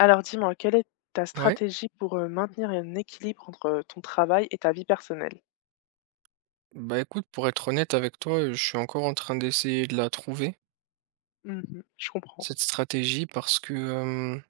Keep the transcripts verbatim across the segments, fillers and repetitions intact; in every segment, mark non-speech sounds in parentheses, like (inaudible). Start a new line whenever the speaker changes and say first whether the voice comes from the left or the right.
left: Alors, dis-moi, quelle est ta
right: Ouais?
left: stratégie pour, heu, maintenir un équilibre entre ton travail et ta vie personnelle?
right: Bah, écoute pour être honnête avec toi, heu, je suis encore en train d'essayer de la trouver
left: Mmh mh, je comprends.
right: cette stratégie parce que, hem,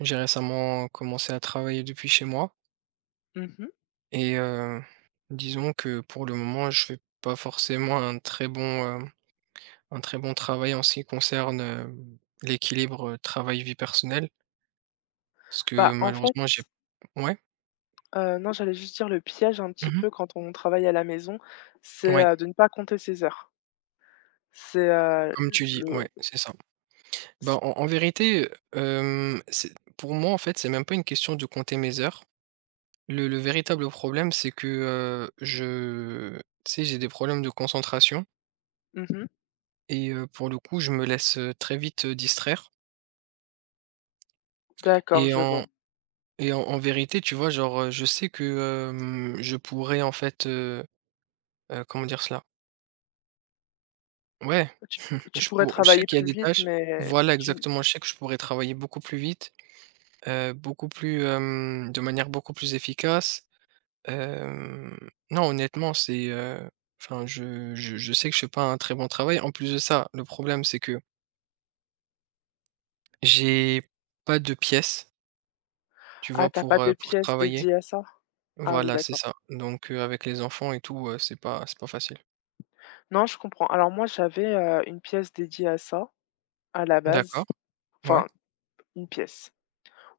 right: j'ai récemment commencé à travailler depuis chez moi
left: Mmh mh.
right: et heu, disons que, pour le moment, je fais pas forcément un très bon, hem, un très bon travail en ce qui concerne, hem, l'équilibre, heu, travail, vie personnelle parce que
left: Bah, en fait
right: malheureusement j'ai ouais?
left: Heu non, j'allais juste dire le piège, un
right: Mmh
left: petit
right: mh.
left: peu, quand on travaille à la maison, c'est,
right: Oui.
left: heu, de ne pas compter ses heures. C'est, heu,
right: Comme
left: l
right: tu dis,
left: le,
right: ouais,
left: (unintelligible)
right: c'est ça. Bah,
left: c
right: en en vérité, heu, hem, c pour moi, en fait, c'est même pas une question de compter mes heures. Le le véritable problème c'est que, heu, je tu sais, j'ai des problèmes de concentration
left: Mmh mh.
right: et heu, pour le coup, je me laisse, heu, très vite distraire
left: D'accord,
right: et
left: je
right: en
left: vois.
right: et en en vérité, tu vois, genre, heu, je sais que, hem, je pourrais, en fait, heu heu, comment dire cela? Ouais,
left: Heu, tu
right: (scoffs)
left: tu
right: je
left: pourrais
right: pou je sais
left: travailler
right: qu'il y a
left: plus
right: des
left: vite,
right: tâches
left: mais
right: voilà,
left: tu
right: exactement, je sais que je pourrais travailler beaucoup plus vite, heu, beaucoup plus, hem, de manière beaucoup plus efficace, hem, non honnêtement c'est, heu enfin je je je sais que je fais pas un très bon travail en plus de ça le problème c'est que j'ai pas de pièce tu vois?
left: Ah, tu as pas
right: Pour, heu,
left: de
right: pour
left: pièce
right: travailler
left: dédiée à ça? Ah, oui,
right: voilà, c'est
left: d'accord.
right: ça, donc, heu, avec les enfants et tout, heu, c'est pas c'est pas facile.
left: Non, je comprends. Alors moi j'avais, heu, une pièce dédiée à ça, à la base
right: D'accord, ouais.
left: enfin une pièce.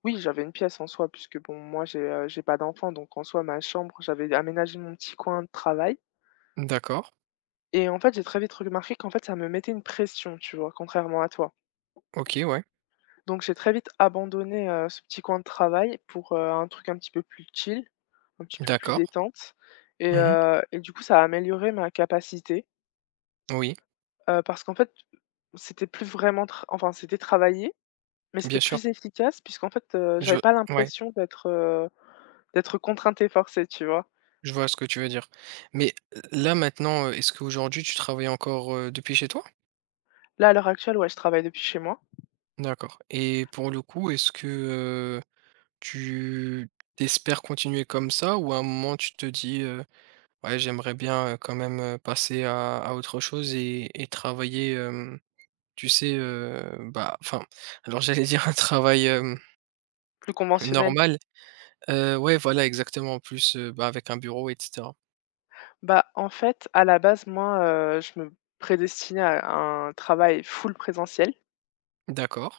left: Oui, j'avais une pièce en soi puisque bon moi j'ai, heu, j'ai pas d'enfant donc en soi ma chambre, j'avais aménagé mon petit coin de travail.
right: D'accord.
left: Et en fait, j'ai très vite regmarqué qu'en fait, ça me mettait une pression, tu vois? Contrairement à toi.
right: OK, ouais.
left: Donc j'ai très vite abandonné, heu, ce petit coin de travail pour, heu, un truc un petit peu plus chill, un petit peu plus
right: D'accord.
left: détente et
right: Mmh mh.
left: heu et du coup ça a amélioré ma capacité
right: Oui.
left: heu, parce qu'en fait c'était plus vraiment tra enfin, c'était travailler, mais c'était
right: Bien sûr.
left: plus efficace, puisqu'en fait, heu,
right: Je
left: j'avais pas
right: ouais.
left: l'impression d'être, heu, d'être contrainte et forcée, tu vois?
right: Je vois ce que tu veux dire, mais l là, maintenant, heu, est-ce qu'aujourd'hui, tu travailles encore, heu, depuis chez toi?
left: Là, à l'heure actuelle, ouais, je travaille depuis chez moi.
right: D'accord et pour le coup, est-ce que, heu, tu tu espères continuer comme ça ou à un moment tu te dis, heu: «Ouais, j'aimerais bien, heu, quand même, heu, passer à à autre chose et et travailler» hem, tu sais, hem, bah enfin, alors j'allais dire un travail, hem
left: Plus conventionnel?
right: normal, heu, ouais, voilà, exactement, en plus, heu, bah, avec un bureau et cetera.
left: Bah, en fait, à la base, moi, heu, je me prédestinais à un travail full présentiel
right: D'accord.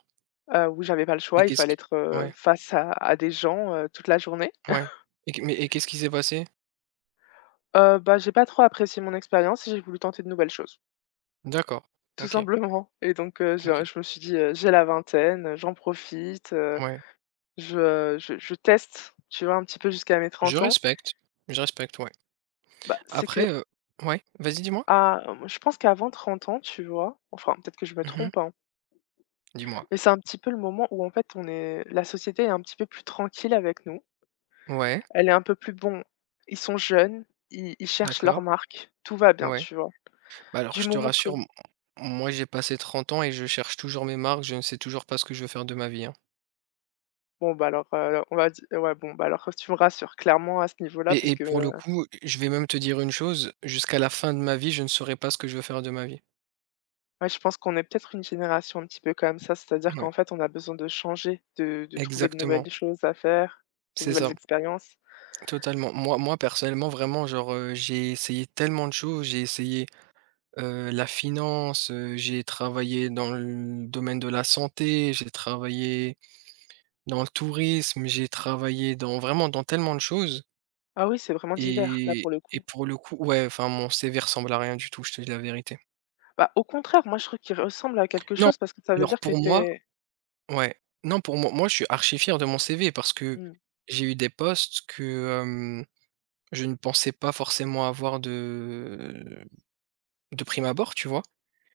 left: heu, où j'avais pas le
right: Et
left: choix, il
right: qu'est-ce
left: fallait
right: qui
left: être, heu,
right: ouais.
left: face à à des gens, heu, toute la journée.
right: Ouais
left: (chuckles)
right: et q mais et qu'est-ce qui s'est passé?
left: Heu, bah, j'ai pas trop apprécié mon expérience et j'ai voulu tenter de nouvelles choses
right: D'accord,
left: tout
right: OK.
left: simplement et donc heu, je, heu,
right: OK.
left: je me suis dit, heu: «J'ai la vingtaine, j'en profite, heu,
right: Ouais.
left: je je je teste, tu vois? Un petit peu jusqu'à mes
right: Je
left: trente ans».
right: respecte, je respecte, ouais
left: Bah, c'est
right: après,
left: que
right: heu ouais, vas-y, dis-moi?
left: Ah, moi, je pense qu'avant trente ans, tu vois enfin, peut-être que je me
right: Mmh mh.
left: trompe, hein
right: Dis-moi.
left: mais c'est un petit peu le moment où, en fait, on est la société est un petit peu plus tranquille avec nous.
right: Ouais.
left: Elle est un peu plus «Bon, ils sont jeunes, ils ils cherchent leurs
right: D'accord.
left: marques, tout va bien»,
right: Ouais.
left: tu vois?
right: Bah, alors
left: Du
right: je te
left: moment que
right: rassure m m moi, j'ai passé trente ans et je cherche toujours mes marques, je ne sais toujours pas ce que je veux faire de ma vie, hein!
left: Bon bah, alors, heu, on va di ouais, bon bah, alors, heu, tu me rassures, clairement, à ce niveau là,
right: Et
left: parce
right: et
left: que,
right: pour le
left: heu
right: coup, heu, je vais même te dire une chose. Jusqu'à la fin de ma vie, je ne saurai pas ce que je veux faire de ma vie.
left: Ouais, je pense qu'on est peut-être, une génération un petit peu comme ça, c'est-à-dire
right: Mouais.
left: qu'en fait, on a besoin de changer. De de trouver de
right: Exactement.
left: nouvelles choses à faire, des
right: C'est
left: nouvelles
right: ça.
left: expériences.
right: Totalement, moi moi personnellement vraiment genre, heu, j'ai essayé tellement de choses, j'ai essayé, heu, la finance, heu, j'ai travaillé dans le domaine de la santé, j'ai travaillé dans le tourisme, j'ai travaillé dans vraiment dans tellement de choses
left: Ah oui, c'est vraiment divers, là
right: et
left: pour le
right: et
left: coup.
right: pour le coup, ouais enfin mon CV ressemble à rien du tout, je te dis la vérité.
left: Bah, au contraire, moi je trouve qu'il ressemble à quelque
right: Non,
left: chose parce que ça veut
right: alors
left: dire que
right: pour
left: tu
right: moi
left: es
right: ouais non pour moi moi je suis archi fier de mon CV. Parce que
left: Mmh.
right: j'ai eu des postes que, hem, je ne pensais pas forcément avoir de de prime abord. Tu vois?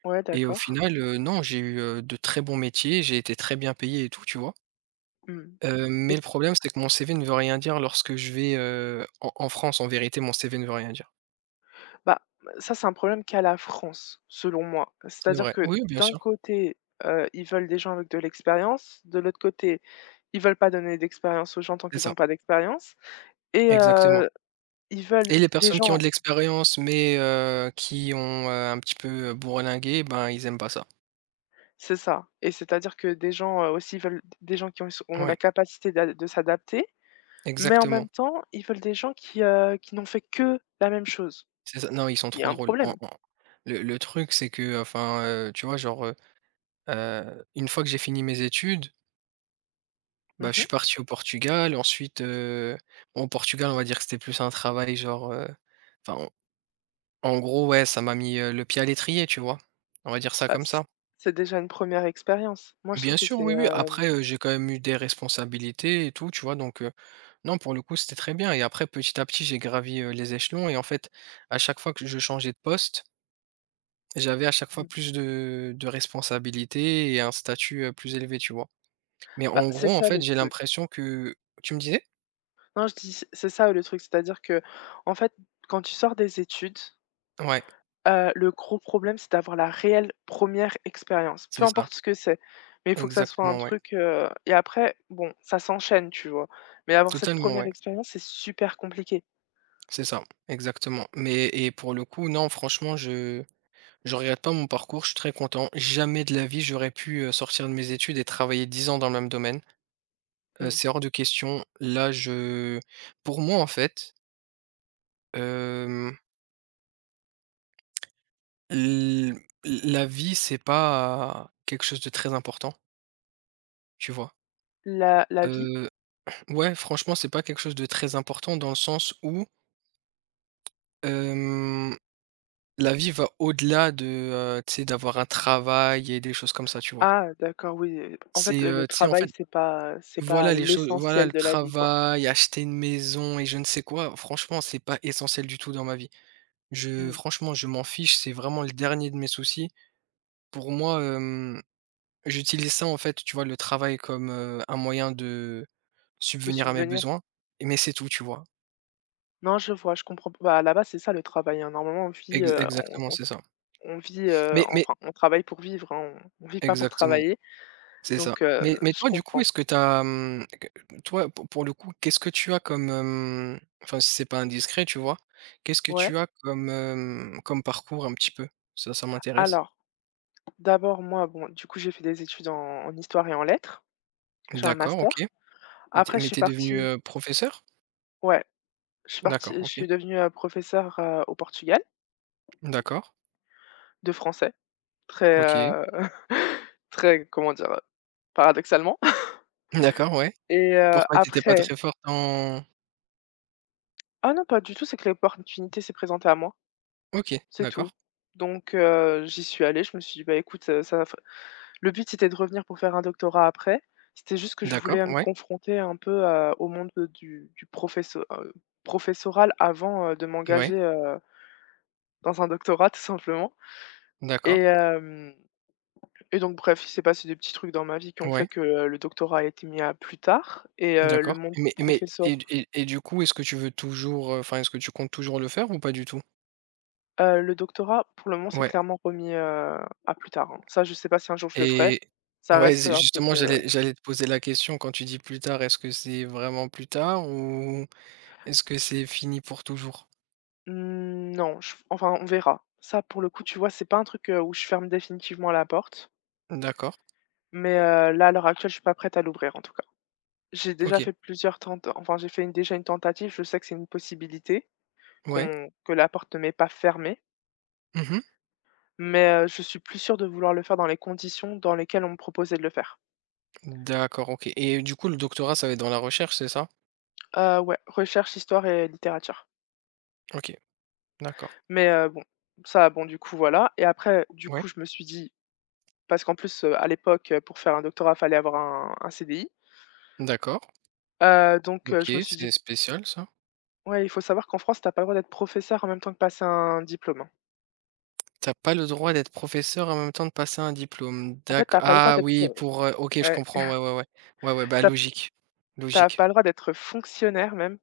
left: Ouais,
right: Et au
left: d'accord.
right: final, heu, non j'ai eu, heu, de très bons métiers, j'ai été très bien payé et tout, tu vois?
left: Mmh.
right: Heu, mais
left: Et
right: le problème c'est que mon CV ne veut rien dire lorsque je vais, heu, en en France. En vérité mon CV ne veut rien dire.
left: Bah, b heu, ça c'est un problème qu'à la France selon moi.
right: C'est
left: C'est-à-dire
right: vrai,
left: que
right: oui bien
left: d'un
right: sûr.
left: côté, heu, ils veulent des gens avec de l'expérience, de l'autre côté ils veulent pas donner d'expérience aux gens tant
right: C'est
left: qu'ils
right: ça.
left: ont pas d'expérience et
right: Exactement.
left: heu, ils veulent
right: Et les
left: des
right: personnes qui ont de
left: gens
right: l'expérience mais heu, qui ont, heu, un petit peu, heu, bourlingué ben, ils aiment pas ça.
left: C'est ça et c'est-à-dire que des gens, heu, aussi ils veulent d des gens qui ont s ont la
right: Oui.
left: capacité d'ad de s'adapter. Mais en
right: Exactement.
left: même temps, ils veulent des gens qui, heu, qui n'ont fait que la même chose.
right: C'est ça non ils sont
left: Il y
right: trop
left: a un
right: drôles en
left: problème.
right: en le le truc c'est qu'enfin, heu, tu vois genre, heu heu, une fois que j'ai fini mes études
left: Mmh
right: bah, je
left: mh.
right: suis parti au Portugal ensuite, heu bon Portugal on va dire que c'était plus un travail genre, heu, enfin en en gros ouais ça m'a mis, heu, le pied à l'étrier tu vois? On va dire ça
left: Bah,
right: comme
left: c
right: ça.
left: c'est déjà une première expérience. Moi je
right: Bien
left: trouve que
right: sûr
left: c'est,
right: oui, oui
left: hem
right: après, heu, j'ai quand même eu des responsabilités et tout tu vois? Donc heu non pour le coup c'était très bien et après petit à petit j'ai gravi, heu, les échelons et en fait à chaque fois que je changeais de poste j'avais à chaque fois
left: Mmh.
right: plus de de responsabilités et un statut, heu, plus élevé tu vois? Mais
left: Bah,
right: en
left: c'est
right: gros en
left: ça
right: fait
left: le
right: j'ai
left: truc.
right: l'impression que tu me disais?
left: Non, je dis: «C'est ça, le truc», c'est-à-dire qu'en fait, quand tu sors des études
right: Ouais.
left: heu, le gros problème, c'est d'avoir la réelle première expérience,
right: C'est
left: peu
right: ça.
left: importe ce que c'est, mais il faut que ça soit un
right: Exactement, ouais.
left: truc, heu et après, bon, ça s'enchaîne, tu vois? Mais avoir cette
right: Totalement,
left: première
right: ouais.
left: expérience, c'est super compliqué.
right: C'est ça, exactement, mais et pour le coup, non, franchement, je je regrette pas mon parcours, je suis très content, jamais de la vie, j'aurais pu, heu, sortir de mes études et travailler dix ans dans le même domaine,
left: Mmh
right: heu,
left: mh.
right: c'est hors de question, là, je pour moi, en fait hem l l la vie, c'est pas quelque chose de très important tu vois?
left: La la vie?
right: Heu, ouais, franchement, c'est pas quelque chose de très important dans le sens où hem, la vie va au-delà de, heu, tu sais, d'avoir un travail et des choses comme ça, tu vois?
left: Ah d'accord! Oui, en fait,
right: C'est,
left: le
right: heu, tu sais, en
left: travail,
right: fait
left: c'est pas c'est pas
right: voilà, les choses voilà, le
left: l'essentiel de la vie, quoi.
right: travail, acheter une maison et je ne sais quoi franchement, c'est pas essentiel du tout dans ma vie.
left: Mmh
right: Je
left: mh.
right: franchement, je m'en fiche, c'est vraiment le dernier de mes soucis, pour moi, hem j'utilise ça, en fait, tu vois, le travail comme, heu, un moyen de
left: De
right: subvenir à mes
left: subvenir?
right: besoins, mais c'est tout, tu vois?
left: Non, je vois, je comprends p bah, à la base, c'est ça le travail, hein. Normalement on vit,
right: Ex
left: heu, on
right: exactement,
left: on
right: c'est ça.
left: on vit, heu
right: Mais mais
left: enfin, on travaille pour vivre, hein. On on vit pas pour
right: Exactement.
left: travailler.
right: C'est ça.
left: Donc heu,
right: Mais mais
left: je
right: toi du coup,
left: comprends.
right: est-ce que tu as, hem q n toi, pour pour le coup, qu'est-ce que tu as comme, hem, enfin si c'est pas indiscret, tu vois? Qu'est-ce que
left: Ouais.
right: tu as comme, hem, comme parcours un petit peu? Ça ça m'intéresse.
left: Alors. D'abord moi bon, du coup j'ai fait des études en en histoire et en lettres. J'ai un
right: D'accord. OK
left: master.
right: et tu es
left: Après je
right: mais
left: suis
right: tu es devenue,
left: partie
right: heu, professeure?
left: ouais. Je suis partie,
right: D'accord,
left: je
right: OK.
left: suis devenue, heu, professeure, heu, au Portugal
right: D'accord.
left: de français. Très,
right: OK.
left: heu, (chuckles) très comment dire? Heu, paradoxalement (chuckles)
right: D'accord, ouais.
left: et heu,
right: Pourquoi tu étais pas
left: après
right: très forte en
left: Ah non, pas du tout, c'est que l'opportunité s'est présentée à moi.
right: OK,
left: C'est
right: d'accord.
left: tout. Donc heu, j'y suis allée, je me suis dit: «Bah, écoute, ça, heu, ça va f», le but c'était de revenir pour faire un doctorat après. C'était juste que je voulais,
right: D'accord,
left: heu, me
right: ouais.
left: confronter un peu, heu, au monde du du professo heu, professoral avant, heu, de
right: Ouais.
left: m'engager heu dans un doctorat tout simplement et
right: D'accord.
left: hem, et donc bref, il s'est passé des petits trucs dans ma vie qui ont fait
right: Ouais.
left: que le doctorat a été mis à plus tard et heu, le
right: D'accord,
left: monde
right: mais mais
left: professor
right: et d et et du coup, est-ce que tu veux toujours, heu enfin, est-ce que tu comptes toujours le faire ou pas du tout?
left: Heu, le doctorat, pour le moment, c'est
right: Ouais.
left: clairement remis, heu, à plus tard, hein. Ça, je sais pas si un jour je le ferai,
right: Et
left: ça
right: ouais,
left: reste,
right: z
left: heu, un truc
right: justement,
left: heu
right: j'allais j'allais te poser la question, quand tu dis plus tard, est-ce que c'est vraiment plus tard? Ou est-ce que c'est fini pour toujours?
left: Mmh non, je f enfin, on verra. Ça pour le coup, tu vois, c'est pas un truc où je ferme définitivement la porte.
right: D'accord.
left: Mais, heu, là, à l'heure actuelle, je suis pas prête à l'ouvrir, en tout cas. J'ai déjà
right: OK.
left: fait plusieurs tent enfin j'ai fait une déjà une tentative, je sais que c'est une possibilité
right: Ouais.
left: qu'on que la porte m'est pas fermée
right: Mmh mh.
left: mais heu, je suis plus sûre de vouloir le faire dans les conditions dans lesquelles on me proposait de le faire.
right: D'accord, OK. Et du coup, le doctorat, ça va être dans la recherche, c'est ça?
left: Heu, ouais, recherche, histoire et littérature.
right: OK, d'accord.
left: Mais, heu, bon, ça, bon, du coup, voilà et après, du
right: Ouais.
left: coup je me suis dit parce qu'en plus, heu, à l'époque, pour faire un doctorat, il fallait avoir un un CDI
right: D'accord.
left: heu, donc heu,
right: OK,
left: je me suis dit
right: c'est spécial ça.
left: Ouais, il faut savoir qu'en France, tu as pas le droit d'être professeur en même temps que passer un diplôme, hein.
right: Tu as pas le droit d'être professeur et en même temps de passer un diplôme?
left: En fait,
right: D'acc
left: tu as pas le droit
right: ah
left: d'être,
right: oui!
left: heu
right: Pour, heu OK je
left: ouais.
right: comprends, ouais, ouais, ouais. Ouais, ouais,
left: (chuckles)
right: bah
left: Tu as p
right: logique.
left: tu as
right: Logique.
left: pas le droit d'être fonctionnaire même,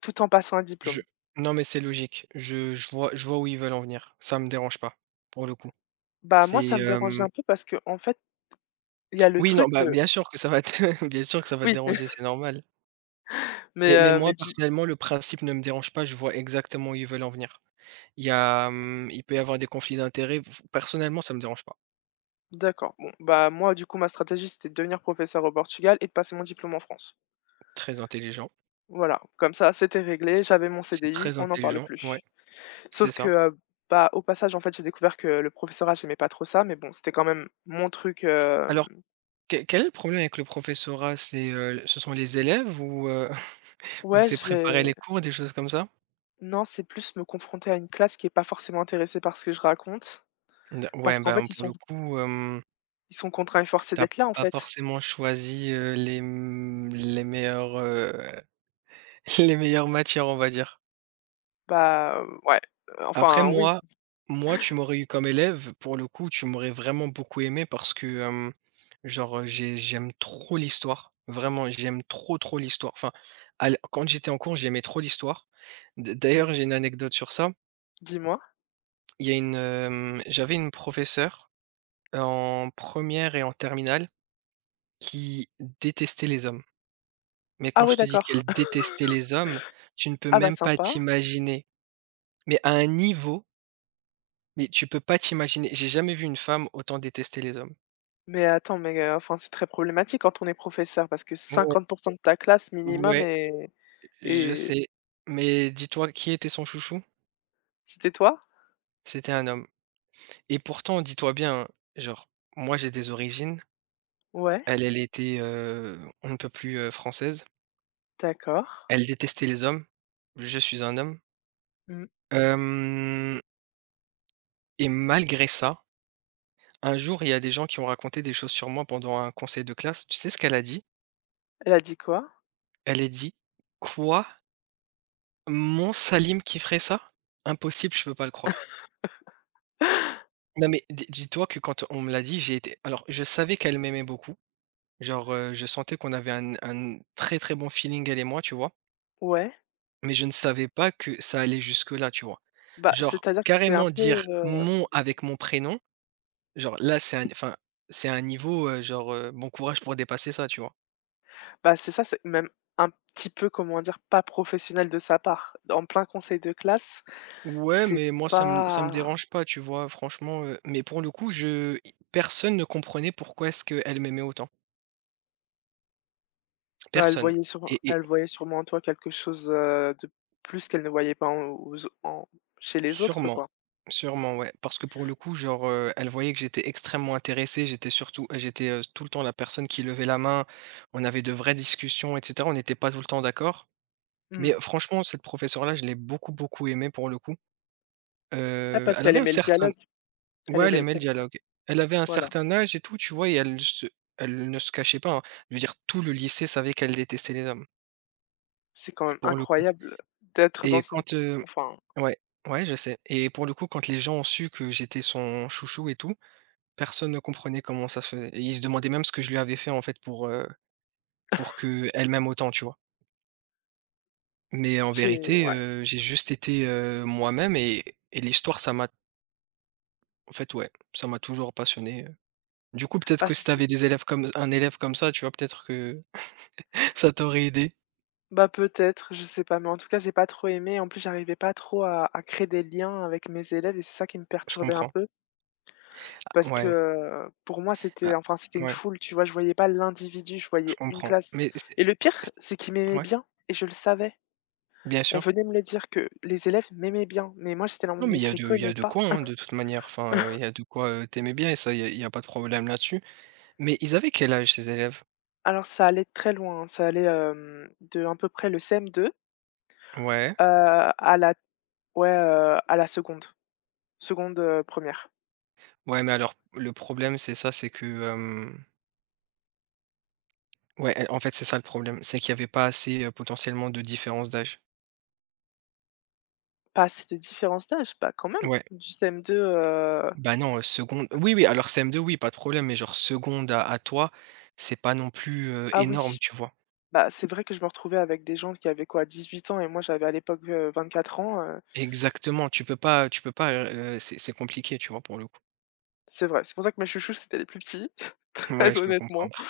left: tout en passant un
right: Je
left: diplôme.
right: non mais c'est logique. Je je vois je vois où ils veulent en venir, ça me dérange pas pour le coup,
left: Bah moi
right: c'est
left: ça me dérange un
right: hem
left: peu parce qu'en fait il y a le
right: Oui, non,
left: truc
right: bah,
left: de
right: bien sûr que ça va te bien sûr que ça va te
left: Oui.
right: déranger, c'est
left: (chuckles)
right: normal.
left: Mais,
right: Mais mais
left: heu,
right: moi,
left: mais tu
right: personnellement, le principe ne me dérange pas, je vois exactement où ils veulent en venir. Il y a, hem il peut y avoir des conflits d'intérêts f f personnellement, ça me dérange pas.
left: D'accord. Bon bah, moi du coup, ma stratégie, c'était de devenir professeure au Portugal et de passer mon diplôme en France.
right: Très intelligent.
left: Voilà. Comme ça, c'était réglé, j'avais mon
right: C'est
left: CDI,
right: très
left: on n'en parle
right: intelligent, ouais.
left: plus.
right: C'est
left: Sauf que,
right: ça.
left: heu, bah, au passage en fait, j'ai découvert que le professorat, j'aimais pas trop ça, mais bon, c'était quand même mon truc, hem
right: Alors, que quel est le problème avec le professorat? C'est, heu, ce sont les élèves? Ou, heu, (chuckles) ou
left: Ouais,
right: c'est préparer
left: j'ai
right: les cours des choses comme ça?
left: Non, c'est plus me confronter à une classe qui est pas forcément intéressée par ce que je raconte.
right: De ouais
left: Parce qu'en
right: ben,
left: fait, ils
right: pour
left: sont
right: le coup, hem
left: ils sont contraints, et forcés
right: Tu as
left: d'être là, en
right: pas
left: fait.
right: forcément choisi, heu, les, m les meilleurs, heu, les meilleures matières, on va dire.
left: Bah heu, ouais, heu,
right: Après
left: enfin, oui.
right: moi
left: (chuckles)
right: moi, tu m'aurais eu comme élève pour le coup, tu m'aurais vraiment beaucoup aimé, parce que, hem, genre, heu, j'ai j'aime trop l'Histoire, vraiment, j'aime trop trop l'Histoire enfin, à l quand j'étais en cours, j'aimais trop l'Histoire, d
left: Mmh.
right: d'ailleurs, j'ai une anecdote sur ça.
left: Dis-moi?
right: Il y a une, mmh, j'avais une professeure, heu, en première et en terminale, qui détestait les hommes, mais
left: Ah
right: quand
left: ouais,
right: je te dis
left: d'accord.
right: qu'elle détestait
left: (chuckles)
right: les hommes, tu ne peux
left: Ah bah,
right: même pas
left: sympa.
right: t'imaginer, mais à un niveau mais tu peux pas t'imaginer, j'ai jamais vu une femme autant détester les hommes.
left: Mais attends, mais heu, enfin, c'est très problématique quand on est professeur, parce que
right: Oh ouais.
left: cinquante pour cent de ta classe minimum
right: Ouais,
left: est
right: je
left: est
right: sais, mais dis-toi, qui était son chouchou?
left: C'était toi?
right: C'était un homme et pourtant, dis-toi bien, hein, genre, moi, j'ai des origines.
left: Ouais?
right: Elle, elle était, heu, on ne peut plus, heu, française.
left: D'accord.
right: Elle détestait les hommes, je suis un homme
left: Mmh.
right: hem et malgré ça. Un jour, il y a des gens qui ont raconté des choses sur moi pendant un conseil de classe, tu sais ce qu'elle a dit?
left: Elle a dit quoi?
right: Elle est dit: «Quoi?» «Mon Salim qui ferait ça? Impossible, je peux pas le croire»
left: (laughs)
right: non mais des dis-toi que quand on me l'a dit, j'ai été alors, je savais qu'elle m'aimait beaucoup, genre, heu, je sentais qu'on avait un un très très bon feeling elle et moi, tu vois?
left: Ouais.
right: Mais je ne savais pas que ça allait jusque là, tu vois?
left: Bah,
right: Genre
left: c'est-à-dire que c'est un
right: carrément
left: peu,
right: dire
left: heu
right: «mon» avec mon prénom. Genre-là c'est un enfin c'est un niveau, heu, genre, heu, bon courage pour dépasser ça, tu vois?
left: Bah c'est ça, c'est même un petit peu comment dire? Pas professionnel de sa part. En plein conseil de classe,
right: Ouais,
left: c'est
right: mais moi ça me ça me
left: pas
right: dérange pas, tu vois? Franchement, heu mais pour le coup je personne ne comprenait pourquoi est-ce qu'elle m'aimait autant
left: Heu, elle
right: personne
left: voyait sûre
right: et et
left: elle voyait sûrement en toi quelque chose de plus qu'elle ne voyait pas en aux autre en chez les autres,
right: Sûrement,
left: quoi.
right: sûrement ouais parce que pour le coup genre, heu, elle voyait que j'étais extrêmement intéressé, j'étais surtout j'étais, heu, tout le temps la personne qui levait la main, on avait de vraies discussions et cetera, on n'était pas tout le temps d'accord, mais
left: Mmh.
right: franchement cette professeure-là, je l'ai beaucoup beaucoup aimé pour le coup.
left: Ah
right: Heu,
left: parce
right: elle
left: qu'elle
right: avait un
left: aimait le
right: certain
left: dialogue. Elle
right: ouais elle
left: aimait le
right: aimait le
left: con ouais,
right: dialogue, elle avait un
left: voilà.
right: certain âge et tout, tu vois? Et elle se elle ne se cachait pas hein, je veux dire tout le lycée savait qu'elle détestait les hommes.
left: C'est quand même
right: Pour le coup
left: incroyable, d'être dans
right: et
left: une
right: quand, heu
left: enfin.
right: ouais, ouais, je sais. Et pour le coup, quand les gens ont su que j'étais son chouchou et tout, personne ne comprenait comment ça se faisait et ils se demandaient même ce que je lui avais fait, en fait pour, heu, pour
left: (chuckles)
right: qu'elle m'aime autant, tu vois? Mais en
left: J'ai
right: vérité,
left: ouais.
right: heu, j'ai juste été, heu, moi-même et et l'Histoire ça m'a En fait ouais, ça m'a toujours passionné, heu, du coup, peut-être
left: Ah,
right: que si tu
left: c'est
right: avais des élèves comme un élève comme ça, tu vois, peut-être que (chuckles) ça t'aurait aidée.
left: Bah peut-être, je sais pas. Mais en tout cas, j'ai pas trop aimé, en plus, j'arrivais pas trop à à créer des liens avec mes élèves et c'est ça qui me
right: Je
left: perturbait un
right: comprends.
left: peu.
right: A
left: Parce que,
right: ouais.
left: heu, pour moi,
right: A
left: c'était enfin, c'était une
right: ouais.
left: foule, tu vois? Je voyais pas l'individu, je
right: Je
left: voyais une
right: comprends
left: classe
right: mais c'est
left: et le pire,
right: c'est
left: c'est qu'ils m'aimaient
right: ouais?
left: bien et je le savais.
right: Bien
left: On
right: sûr.
left: venait me le dire que les élèves m'aimaient bien, mais moi, j'étais là en mode:
right: Non mais
left: «Mais
right: il y
left: je
right: a
left: les
right: de il y
left: connais
right: a de
left: pas».
right: quoi, hein, de toute manière. Enfin, il y
left: (coughs)
right: a de quoi, heu, tu aimais bien et ça, il y a il y a pas de problème là-dessus, mais ils avaient quel âge ces élèves?
left: Alors, ça allait très loin, hein, ça allait, hem, d'un peu près le CM2.
right: Ouais.
left: Heu, à la ouais, heu, à la seconde, seconde, heu, première.
right: Ouais, mais alors le problème c'est ça, c'est que, hem Ouais et en fait, c'est ça le problème. C'est qu'il y avait pas assez, heu, potentiellement de différence d'âge.
left: Pas assez de différences d'âges? Bah quand même
right: Ouais.
left: du CM2, heu
right: Bah non, heu, seconde
left: ah
right: oui, oui, alors CM2, oui, pas de problème, mais genre seconde à à toi, c'est pas non plus, heu,
left: Ah
right: énorme,
left: oui.
right: tu vois?
left: Bah, c'est vrai que je me retrouvais avec des gens qui avaient quoi? dix-huit ans et moi j'avais à l'époque, heu, vingt-quatre ans, heu
right: Exactement, tu peux pas tu peux pas, heu, c'est c'est compliqué, tu vois, pour le coup.
left: C'est vrai, c'est pour ça que mes chouchous, c'était les plus petits, (chuckles)
right: Ouais,
left: très
right: je peux
left: honnêtement.
right: comprendre.